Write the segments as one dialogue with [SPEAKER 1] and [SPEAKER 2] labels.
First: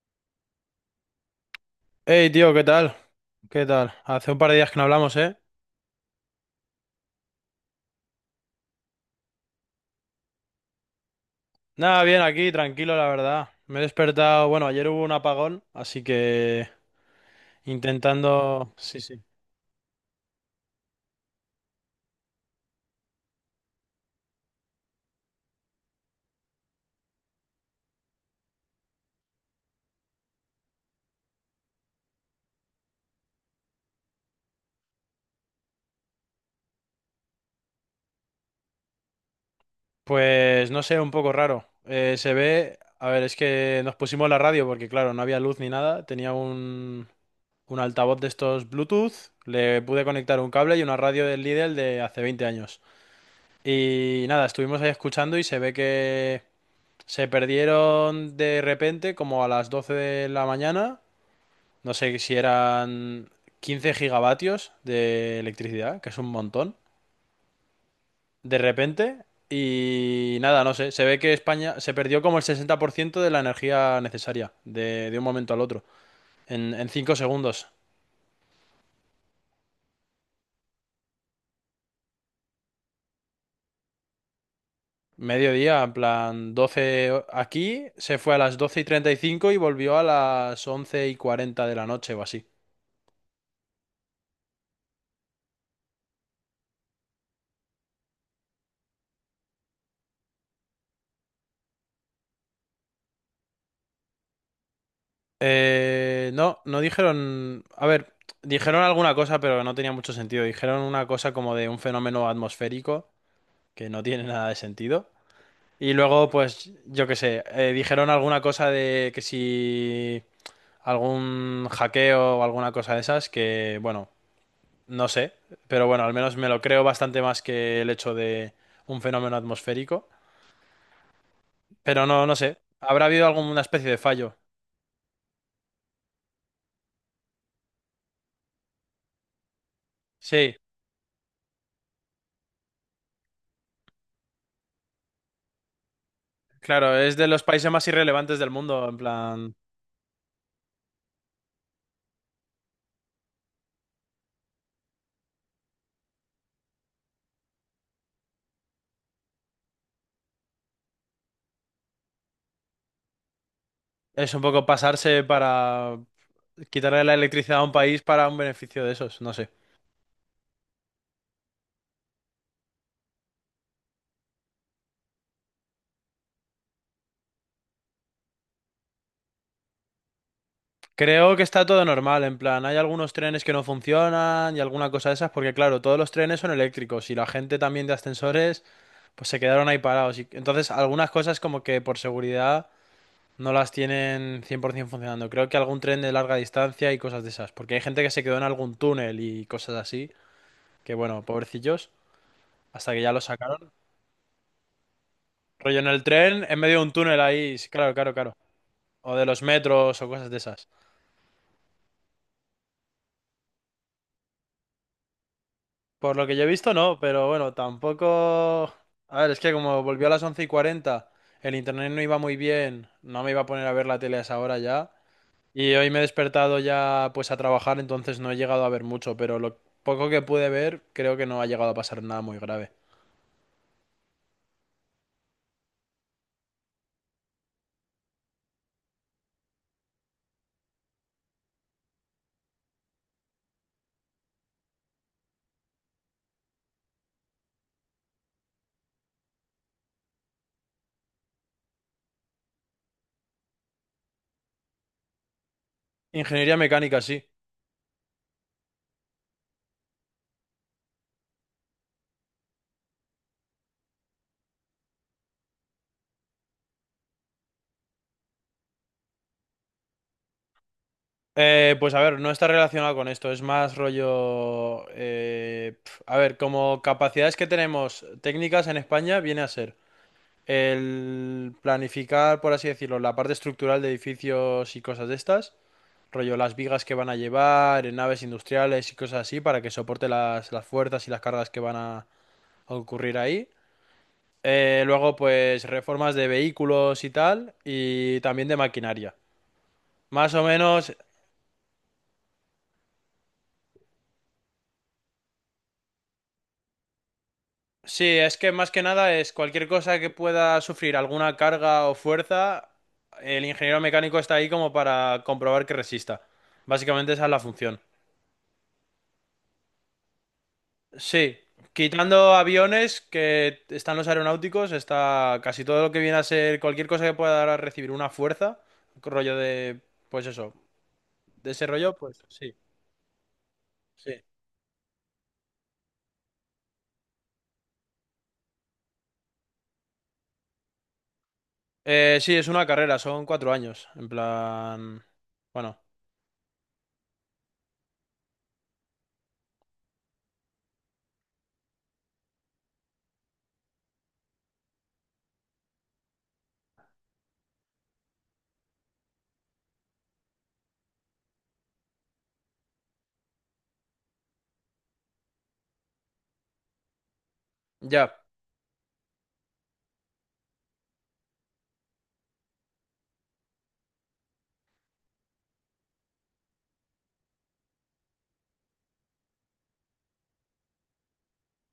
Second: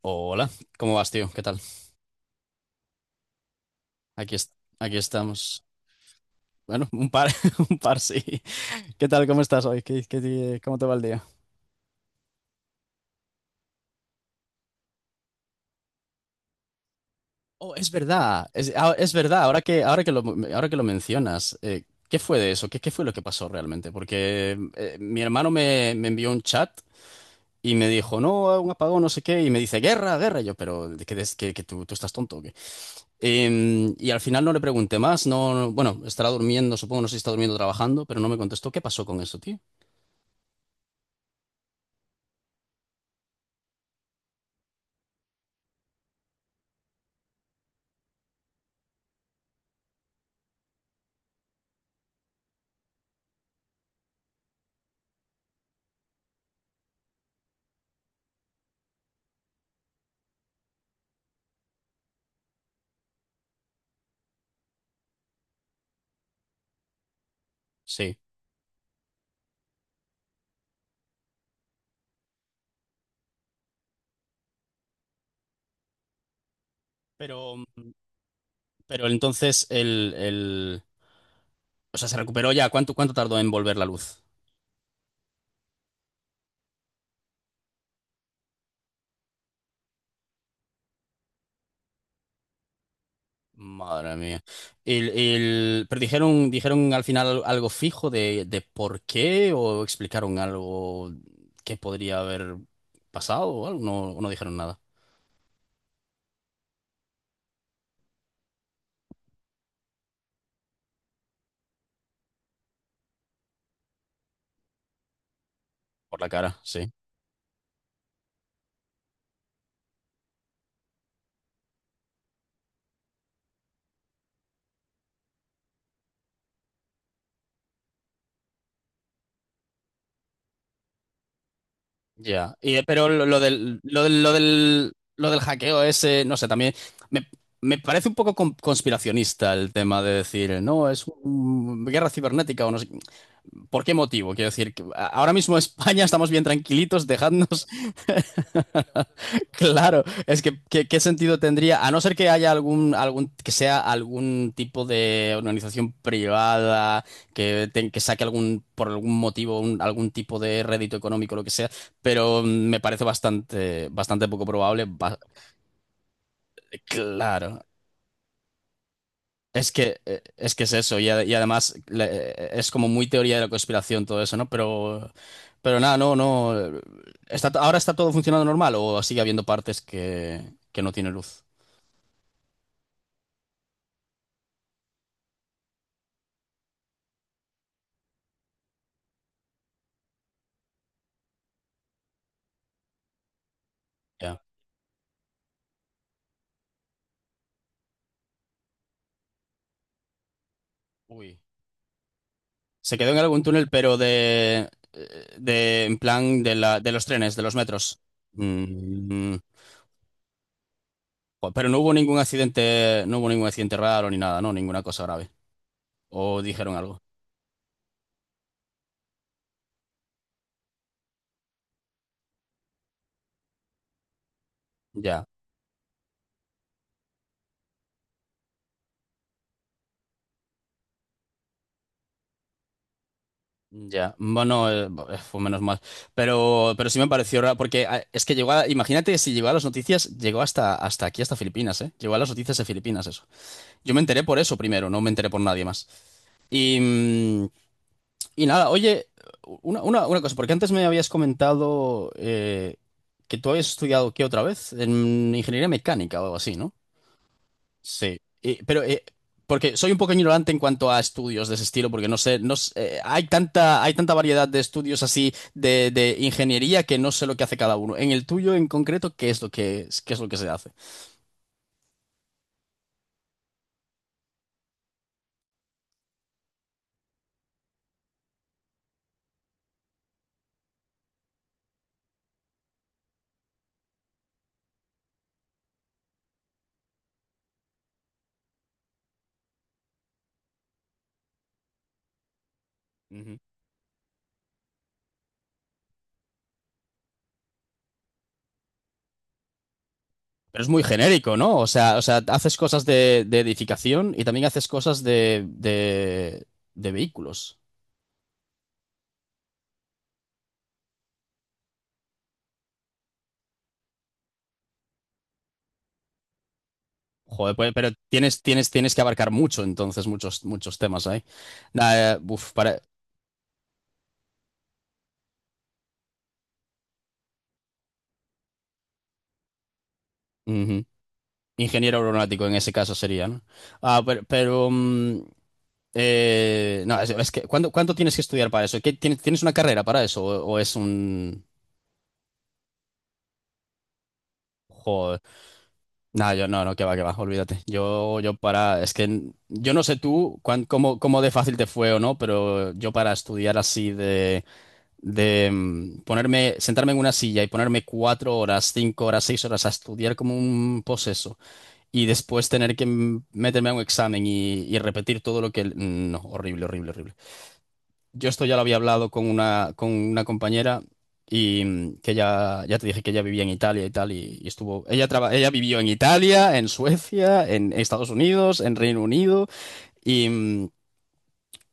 [SPEAKER 1] Hola, ¿cómo vas, tío? ¿Qué tal?
[SPEAKER 2] Hey, tío, ¿qué tal? ¿Qué tal? Hace
[SPEAKER 1] Aquí,
[SPEAKER 2] un par
[SPEAKER 1] est-
[SPEAKER 2] de días que no
[SPEAKER 1] Aquí
[SPEAKER 2] hablamos, ¿eh?
[SPEAKER 1] estamos. Bueno, un par, un par, sí. ¿Qué tal? ¿Cómo estás hoy? ¿Cómo te va el día?
[SPEAKER 2] Nada, bien, aquí, tranquilo, la verdad. Me he despertado, bueno, ayer hubo un apagón, así que
[SPEAKER 1] Oh, es verdad,
[SPEAKER 2] intentando...
[SPEAKER 1] es, ah,
[SPEAKER 2] Sí,
[SPEAKER 1] es
[SPEAKER 2] sí.
[SPEAKER 1] verdad, ahora que lo, Ahora que lo mencionas, ¿qué fue de eso? ¿Qué fue lo que pasó realmente? Porque mi hermano me envió un chat y me dijo, no, un apagón, no sé qué, y me dice, guerra, guerra. Y yo, pero ¿de ¿qué, des- que tú estás tonto o qué? Y al final no le pregunté más, no, no, bueno, estará durmiendo, supongo, no sé si está durmiendo o trabajando, pero no me contestó. ¿Qué pasó con eso, tío?
[SPEAKER 2] Pues no sé, un poco raro. Se ve... A ver, es que nos pusimos la radio porque, claro, no había luz ni nada. Tenía un altavoz de estos Bluetooth, le pude conectar un cable y una radio del Lidl de hace 20 años. Y nada, estuvimos ahí escuchando y se ve que... Se perdieron de repente, como a las 12 de la mañana. No sé si eran 15 gigavatios de electricidad, que es un montón.
[SPEAKER 1] Sí.
[SPEAKER 2] De repente. Y nada, no sé. Se ve que España se perdió como el 60% de la energía necesaria de un momento al otro. En 5
[SPEAKER 1] Pero,
[SPEAKER 2] segundos.
[SPEAKER 1] mm, pero entonces, o sea, se recuperó ya. ¿Cuánto tardó en volver la luz?
[SPEAKER 2] Mediodía, en plan 12, aquí. Se fue a las 12:35 y volvió a las 11:40 de la noche o así.
[SPEAKER 1] Madre mía. Pero dijeron al final algo fijo de por qué, o explicaron algo que podría haber pasado o algo. No, no dijeron nada,
[SPEAKER 2] No, no dijeron. A ver, dijeron alguna cosa, pero no tenía mucho sentido. Dijeron una cosa como de un fenómeno atmosférico, que no tiene nada de sentido. Y
[SPEAKER 1] por la
[SPEAKER 2] luego,
[SPEAKER 1] cara,
[SPEAKER 2] pues,
[SPEAKER 1] sí.
[SPEAKER 2] yo qué sé, dijeron alguna cosa de que si algún hackeo o alguna cosa de esas, que, bueno, no sé. Pero bueno, al menos me lo creo bastante más que el hecho de un fenómeno atmosférico. Pero no, no
[SPEAKER 1] Ya,
[SPEAKER 2] sé.
[SPEAKER 1] y,
[SPEAKER 2] Habrá
[SPEAKER 1] pero
[SPEAKER 2] habido alguna especie de fallo.
[SPEAKER 1] lo del hackeo ese, no sé, también me, me parece un poco conspiracionista el tema de
[SPEAKER 2] Sí,
[SPEAKER 1] decir, no, es guerra cibernética o no sé. ¿Por qué motivo? Quiero decir, que ahora mismo España estamos bien
[SPEAKER 2] claro,
[SPEAKER 1] tranquilitos,
[SPEAKER 2] es de los
[SPEAKER 1] dejadnos.
[SPEAKER 2] países más irrelevantes del mundo, en plan.
[SPEAKER 1] Claro, es que ¿qué sentido tendría? A no ser que haya que sea algún tipo de organización privada que, que saque algún, por algún motivo, algún tipo de rédito económico, lo que sea, pero me parece bastante, bastante
[SPEAKER 2] Es un
[SPEAKER 1] poco
[SPEAKER 2] poco
[SPEAKER 1] probable. ba-
[SPEAKER 2] pasarse para quitarle la electricidad
[SPEAKER 1] claro,
[SPEAKER 2] a un país para un beneficio de esos, no sé.
[SPEAKER 1] es que, es que es eso, y, y además es como muy teoría de la conspiración todo eso, ¿no? Pero nada, no, no. Está, ¿ahora está todo funcionando normal o sigue habiendo partes que no tiene
[SPEAKER 2] Creo que
[SPEAKER 1] luz?
[SPEAKER 2] está todo normal, en plan, hay algunos trenes que no funcionan y alguna cosa de esas, porque claro, todos los trenes son eléctricos y la gente también de ascensores, pues se quedaron ahí parados. Y entonces, algunas cosas como que por seguridad no las
[SPEAKER 1] Ya.
[SPEAKER 2] tienen 100% funcionando. Creo que algún tren de larga distancia y cosas de esas, porque hay gente que se quedó en algún túnel y cosas así, que bueno,
[SPEAKER 1] Uy.
[SPEAKER 2] pobrecillos, hasta
[SPEAKER 1] Se
[SPEAKER 2] que ya
[SPEAKER 1] quedó en
[SPEAKER 2] lo
[SPEAKER 1] algún túnel,
[SPEAKER 2] sacaron.
[SPEAKER 1] pero
[SPEAKER 2] Rollo
[SPEAKER 1] de
[SPEAKER 2] en
[SPEAKER 1] en
[SPEAKER 2] el
[SPEAKER 1] plan
[SPEAKER 2] tren,
[SPEAKER 1] de
[SPEAKER 2] en medio
[SPEAKER 1] la,
[SPEAKER 2] de un
[SPEAKER 1] de los
[SPEAKER 2] túnel
[SPEAKER 1] trenes, de los
[SPEAKER 2] ahí, sí, claro,
[SPEAKER 1] metros.
[SPEAKER 2] claro, claro. O de
[SPEAKER 1] Mm,
[SPEAKER 2] los metros o cosas de esas.
[SPEAKER 1] jo, pero no hubo ningún accidente, no hubo ningún accidente raro ni nada, ¿no? Ninguna cosa grave.
[SPEAKER 2] Por lo que
[SPEAKER 1] O
[SPEAKER 2] yo he visto,
[SPEAKER 1] dijeron
[SPEAKER 2] no,
[SPEAKER 1] algo.
[SPEAKER 2] pero bueno, tampoco. A ver, es que como volvió a las 11:40, el internet no iba muy bien, no me iba a poner a ver la tele a esa hora ya.
[SPEAKER 1] Ya,
[SPEAKER 2] Y hoy me he despertado ya pues a trabajar, entonces no he llegado a ver mucho, pero lo poco que pude ver, creo que no ha llegado a pasar nada muy grave.
[SPEAKER 1] ya. Bueno, fue menos mal. Pero sí me pareció raro, porque es que llegó a, imagínate, si llegó a las noticias, llegó hasta, hasta aquí, hasta Filipinas, ¿eh? Llegó a las noticias de Filipinas, eso. Yo me enteré por eso primero, no me enteré por nadie más. Y, y nada, oye, una cosa, porque antes me habías comentado que tú habías estudiado, ¿qué otra vez? En ingeniería mecánica o algo
[SPEAKER 2] Ingeniería
[SPEAKER 1] así, ¿no?
[SPEAKER 2] mecánica, sí.
[SPEAKER 1] Sí. Pero porque soy un poco ignorante en cuanto a estudios de ese estilo, porque no sé, no sé, hay tanta variedad de estudios así de ingeniería que no sé lo que hace cada uno. En el tuyo en concreto, ¿qué es lo que se hace?
[SPEAKER 2] Pues a ver, no está relacionado con esto, es más rollo... a ver, como capacidades que tenemos técnicas en España, viene a ser el planificar, por así decirlo, la parte estructural de edificios y cosas de estas, rollo las vigas que van a llevar en naves industriales y cosas así para que soporte las fuerzas y las cargas que van a ocurrir
[SPEAKER 1] Ujú.
[SPEAKER 2] ahí. Luego, pues reformas de vehículos y tal, y también de maquinaria. Más o
[SPEAKER 1] Pero es muy
[SPEAKER 2] menos,
[SPEAKER 1] genérico, ¿no? O sea, haces cosas de edificación y también haces cosas de vehículos.
[SPEAKER 2] sí, es que más que nada es cualquier cosa que pueda sufrir alguna carga o fuerza, el ingeniero mecánico está ahí como para comprobar que resista. Básicamente esa es la
[SPEAKER 1] Joder, pues,
[SPEAKER 2] función.
[SPEAKER 1] pero tienes que abarcar mucho, entonces, muchos, muchos temas ahí.
[SPEAKER 2] Sí,
[SPEAKER 1] Nah,
[SPEAKER 2] quitando
[SPEAKER 1] uf, para.
[SPEAKER 2] aviones que están los aeronáuticos, está casi todo lo que viene a ser cualquier cosa que pueda dar a recibir una fuerza, rollo de, pues eso,
[SPEAKER 1] Ujú.
[SPEAKER 2] de ese rollo,
[SPEAKER 1] Ingeniero
[SPEAKER 2] pues
[SPEAKER 1] aeronáutico
[SPEAKER 2] sí,
[SPEAKER 1] en ese caso sería, ¿no? Ah,
[SPEAKER 2] sí.
[SPEAKER 1] pero, no, es que ¿cuánto tienes que estudiar para eso? ¿Qué, tienes una carrera para eso? O es un...
[SPEAKER 2] Sí, es una carrera, son 4 años, en plan,
[SPEAKER 1] Joder.
[SPEAKER 2] bueno,
[SPEAKER 1] No, yo no, no, que va, olvídate. Yo para, es que yo no sé tú cómo, cómo de fácil te fue o no, pero yo para estudiar así de ponerme, sentarme en una silla y ponerme cuatro horas, cinco horas, seis horas a estudiar como un poseso. Y después tener que meterme a un examen y repetir todo lo que... No, horrible, horrible, horrible.
[SPEAKER 2] ya.
[SPEAKER 1] Yo esto ya lo había hablado con una compañera y que ya, ya te dije que ella vivía en Italia y tal, y estuvo... Ella, ella vivió en Italia, en Suecia, en Estados Unidos, en Reino Unido, y,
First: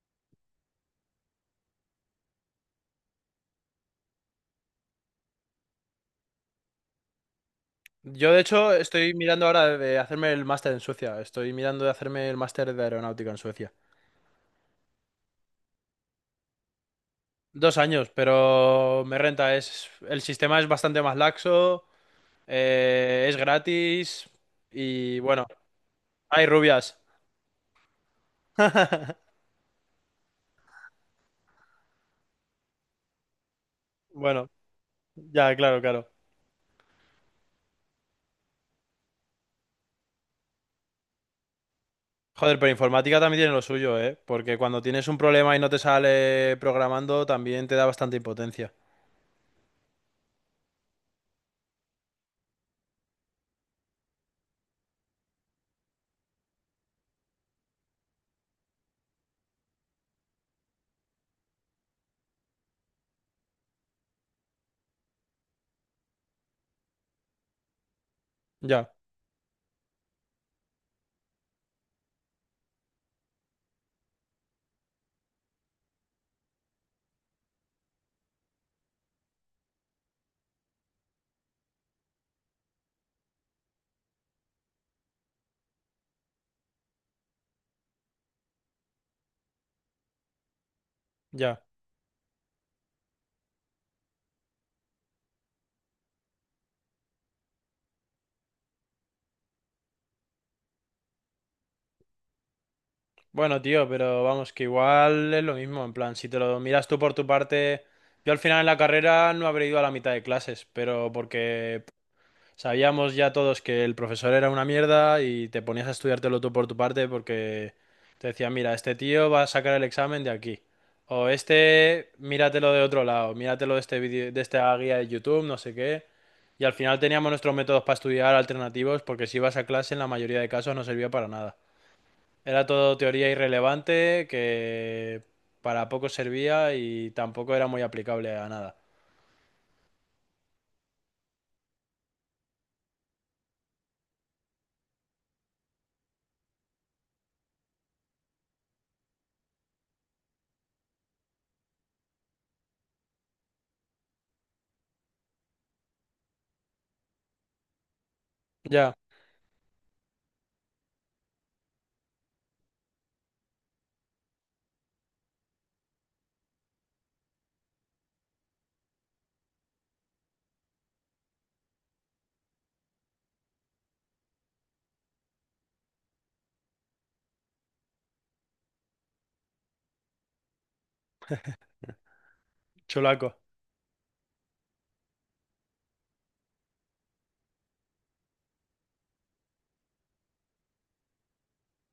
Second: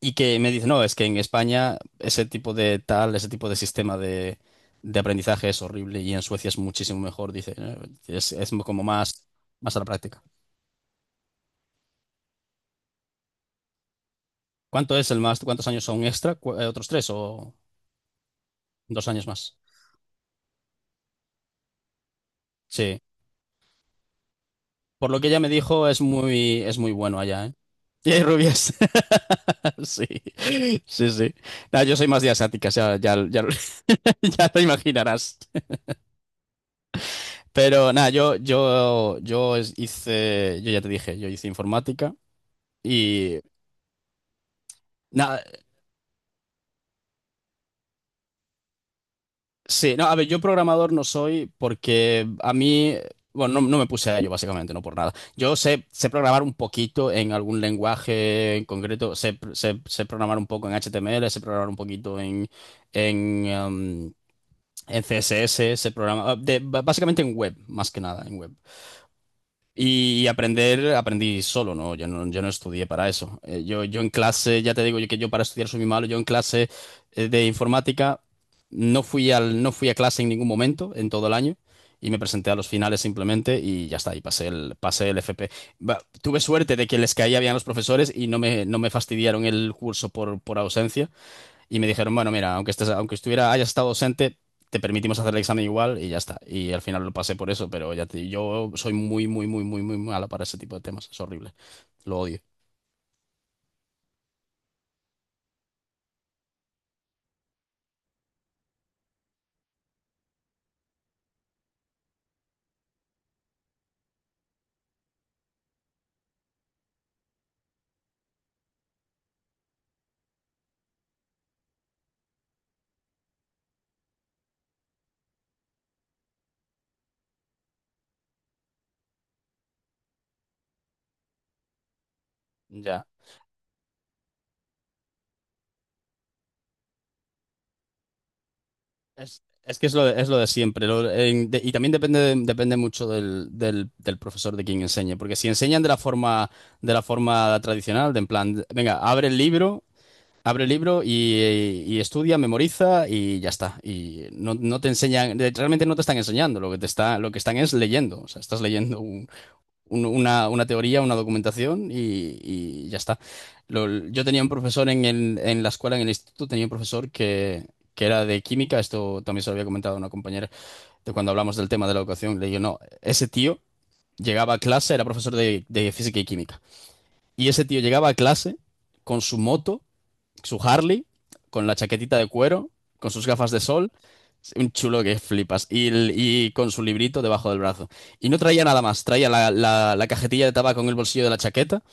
[SPEAKER 1] y que me dice, no, es que en España ese tipo de tal, ese tipo de sistema de aprendizaje es horrible y en Suecia es muchísimo mejor, dice,
[SPEAKER 2] Yo de
[SPEAKER 1] es
[SPEAKER 2] hecho
[SPEAKER 1] como
[SPEAKER 2] estoy
[SPEAKER 1] más,
[SPEAKER 2] mirando ahora
[SPEAKER 1] más a la
[SPEAKER 2] de
[SPEAKER 1] práctica.
[SPEAKER 2] hacerme el máster en Suecia, estoy mirando de hacerme el máster de aeronáutica en Suecia.
[SPEAKER 1] ¿Cuánto es el más? ¿Cuántos años son extra? ¿Otros tres o
[SPEAKER 2] 2 años, pero
[SPEAKER 1] dos
[SPEAKER 2] me
[SPEAKER 1] años
[SPEAKER 2] renta,
[SPEAKER 1] más?
[SPEAKER 2] es, el sistema es bastante más laxo.
[SPEAKER 1] Sí.
[SPEAKER 2] Es gratis
[SPEAKER 1] Por
[SPEAKER 2] y
[SPEAKER 1] lo que ella
[SPEAKER 2] bueno,
[SPEAKER 1] me dijo,
[SPEAKER 2] hay
[SPEAKER 1] es muy
[SPEAKER 2] rubias.
[SPEAKER 1] bueno allá, ¿eh? Y hay rubias. Sí, sí, sí. Nada, yo soy más de asiáticas, ya, ya, ya, ya
[SPEAKER 2] Bueno,
[SPEAKER 1] te imaginarás.
[SPEAKER 2] ya, claro, claro.
[SPEAKER 1] Pero nada, hice, yo ya te dije, yo hice informática
[SPEAKER 2] Joder, pero informática
[SPEAKER 1] y
[SPEAKER 2] también tiene lo suyo, ¿eh? Porque cuando tienes un
[SPEAKER 1] nada.
[SPEAKER 2] problema y no te sale programando, también te da bastante impotencia.
[SPEAKER 1] Sí, no, a ver, yo programador no soy porque a mí, bueno, no, no me puse a ello básicamente, no por nada. Yo sé, sé programar un poquito en algún lenguaje en concreto, sé programar un poco en HTML, sé programar un poquito en, en, em, en CSS, sé programar, básicamente en web, más que nada, en web.
[SPEAKER 2] Ya,
[SPEAKER 1] Y aprender, aprendí solo, ¿no? Yo no estudié para eso. Yo en clase, ya te digo yo que yo para estudiar soy muy malo, yo en clase de informática no fui a clase en ningún momento en todo el año y me presenté a los finales simplemente y ya está, y pasé el FP. Va, tuve suerte de que les caía bien a los profesores y no me fastidiaron el curso por ausencia,
[SPEAKER 2] ya.
[SPEAKER 1] y me dijeron, bueno, mira, aunque estuviera, hayas estado ausente, te permitimos hacer el examen igual y ya está. Y al final lo pasé por eso, pero ya te, yo soy muy, muy, muy, muy, muy mala para ese tipo de temas. Es horrible. Lo odio.
[SPEAKER 2] Bueno, tío, pero vamos, que igual es lo mismo, en plan, si te lo miras tú por tu parte, yo al final en la carrera no habré ido a la mitad de clases, pero porque sabíamos ya todos que el profesor era una mierda y te ponías a estudiártelo tú por tu parte porque te decía mira, este tío va a sacar el examen de aquí. O este, míratelo de otro lado, míratelo de este vídeo, de esta guía de YouTube, no sé qué. Y al final teníamos nuestros métodos para estudiar alternativos porque si ibas a clase en la mayoría de casos no servía para nada. Era todo
[SPEAKER 1] Ya.
[SPEAKER 2] teoría irrelevante que para poco servía y tampoco era muy aplicable a nada.
[SPEAKER 1] Es que es lo de siempre. Y también depende, depende mucho del, del, del profesor de quien enseñe. Porque si enseñan de la forma tradicional, de en plan, venga, abre el libro. Abre el libro y estudia, memoriza y ya está. Y no, no te enseñan, realmente no te están enseñando, lo que te está, lo que están es leyendo. O sea, estás
[SPEAKER 2] Ya,
[SPEAKER 1] leyendo una teoría, una documentación y ya está. Yo tenía un profesor en, en la escuela, en el instituto, tenía un profesor que era de química, esto también se lo había comentado a una compañera de cuando hablamos del tema de la educación. Le digo, no, ese tío llegaba a clase, era profesor de física y química. Y ese tío llegaba a clase con su moto, su Harley, con la chaquetita de cuero, con sus
[SPEAKER 2] chulaco,
[SPEAKER 1] gafas de sol. Un chulo que flipas. Y, y con su librito debajo del brazo. Y no traía nada más. Traía la cajetilla de tabaco en el bolsillo de la chaqueta.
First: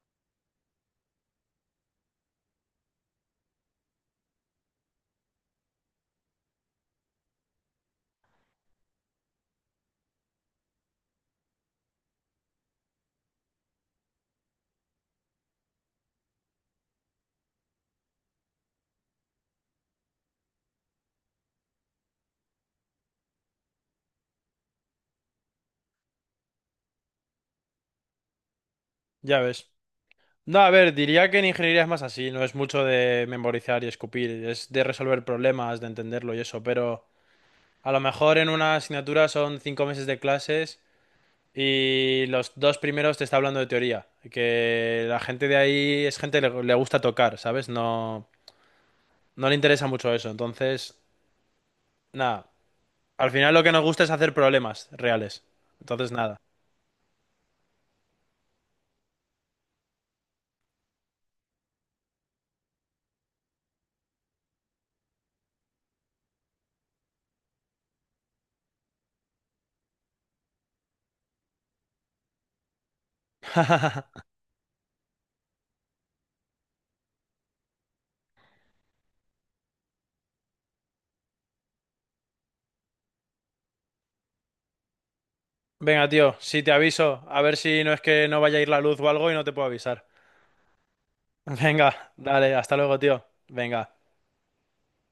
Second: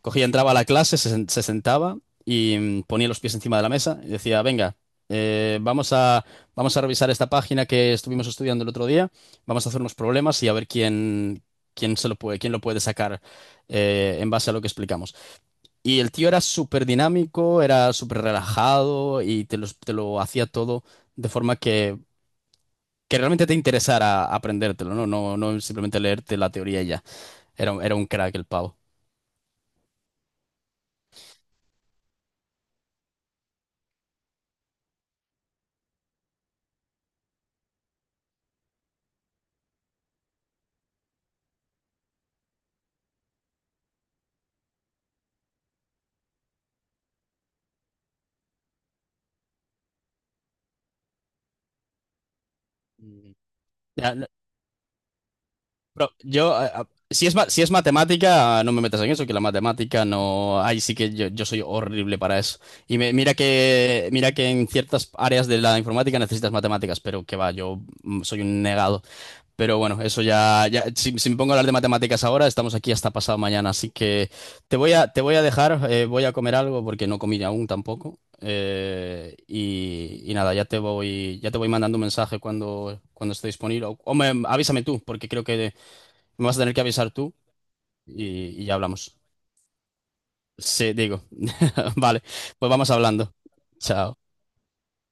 [SPEAKER 1] Cogía, entraba a la clase, se sentaba y ponía los pies encima de la mesa y decía, venga, eh, vamos a, vamos a revisar esta página que estuvimos estudiando el otro día. Vamos a hacer unos problemas y a ver quién, quién lo puede sacar en base a lo que explicamos. Y el tío era súper dinámico, era súper relajado y te lo hacía todo de forma que realmente te interesara aprendértelo, ¿no? No, no simplemente leerte la teoría y ya. Era un crack el pavo.
[SPEAKER 2] ya ves. No, a ver, diría que en ingeniería es más así, no es mucho de memorizar y escupir, es de resolver problemas, de entenderlo y eso, pero a lo mejor en una asignatura son 5 meses de clases y los dos primeros te está hablando de teoría, que la gente de ahí es gente que le gusta tocar, ¿sabes? No, no le interesa mucho eso, entonces, nada, al
[SPEAKER 1] Mm.
[SPEAKER 2] final lo que nos gusta es
[SPEAKER 1] Ya, no,
[SPEAKER 2] hacer problemas reales, entonces
[SPEAKER 1] pero
[SPEAKER 2] nada.
[SPEAKER 1] yo, si es, si es matemática, no me metas en eso, que la matemática no. Ahí sí que yo soy horrible para eso. Y mira que en ciertas áreas de la informática necesitas matemáticas, pero que va, yo soy un negado. Pero bueno, eso ya, ya si, si me pongo a hablar de matemáticas ahora, estamos aquí hasta pasado mañana, así que te voy a dejar, voy a comer algo porque no comí aún tampoco. Y, y nada, ya te voy mandando un mensaje cuando, cuando esté disponible. Avísame tú, porque creo que
[SPEAKER 2] Venga, tío,
[SPEAKER 1] me vas a
[SPEAKER 2] si te
[SPEAKER 1] tener que avisar
[SPEAKER 2] aviso,
[SPEAKER 1] tú
[SPEAKER 2] a ver si no es que no vaya a
[SPEAKER 1] y
[SPEAKER 2] ir
[SPEAKER 1] ya
[SPEAKER 2] la luz o
[SPEAKER 1] hablamos.
[SPEAKER 2] algo y no te puedo avisar.
[SPEAKER 1] Sí, digo.
[SPEAKER 2] Venga,
[SPEAKER 1] Vale,
[SPEAKER 2] dale,
[SPEAKER 1] pues
[SPEAKER 2] hasta
[SPEAKER 1] vamos
[SPEAKER 2] luego, tío.
[SPEAKER 1] hablando.
[SPEAKER 2] Venga.
[SPEAKER 1] Chao.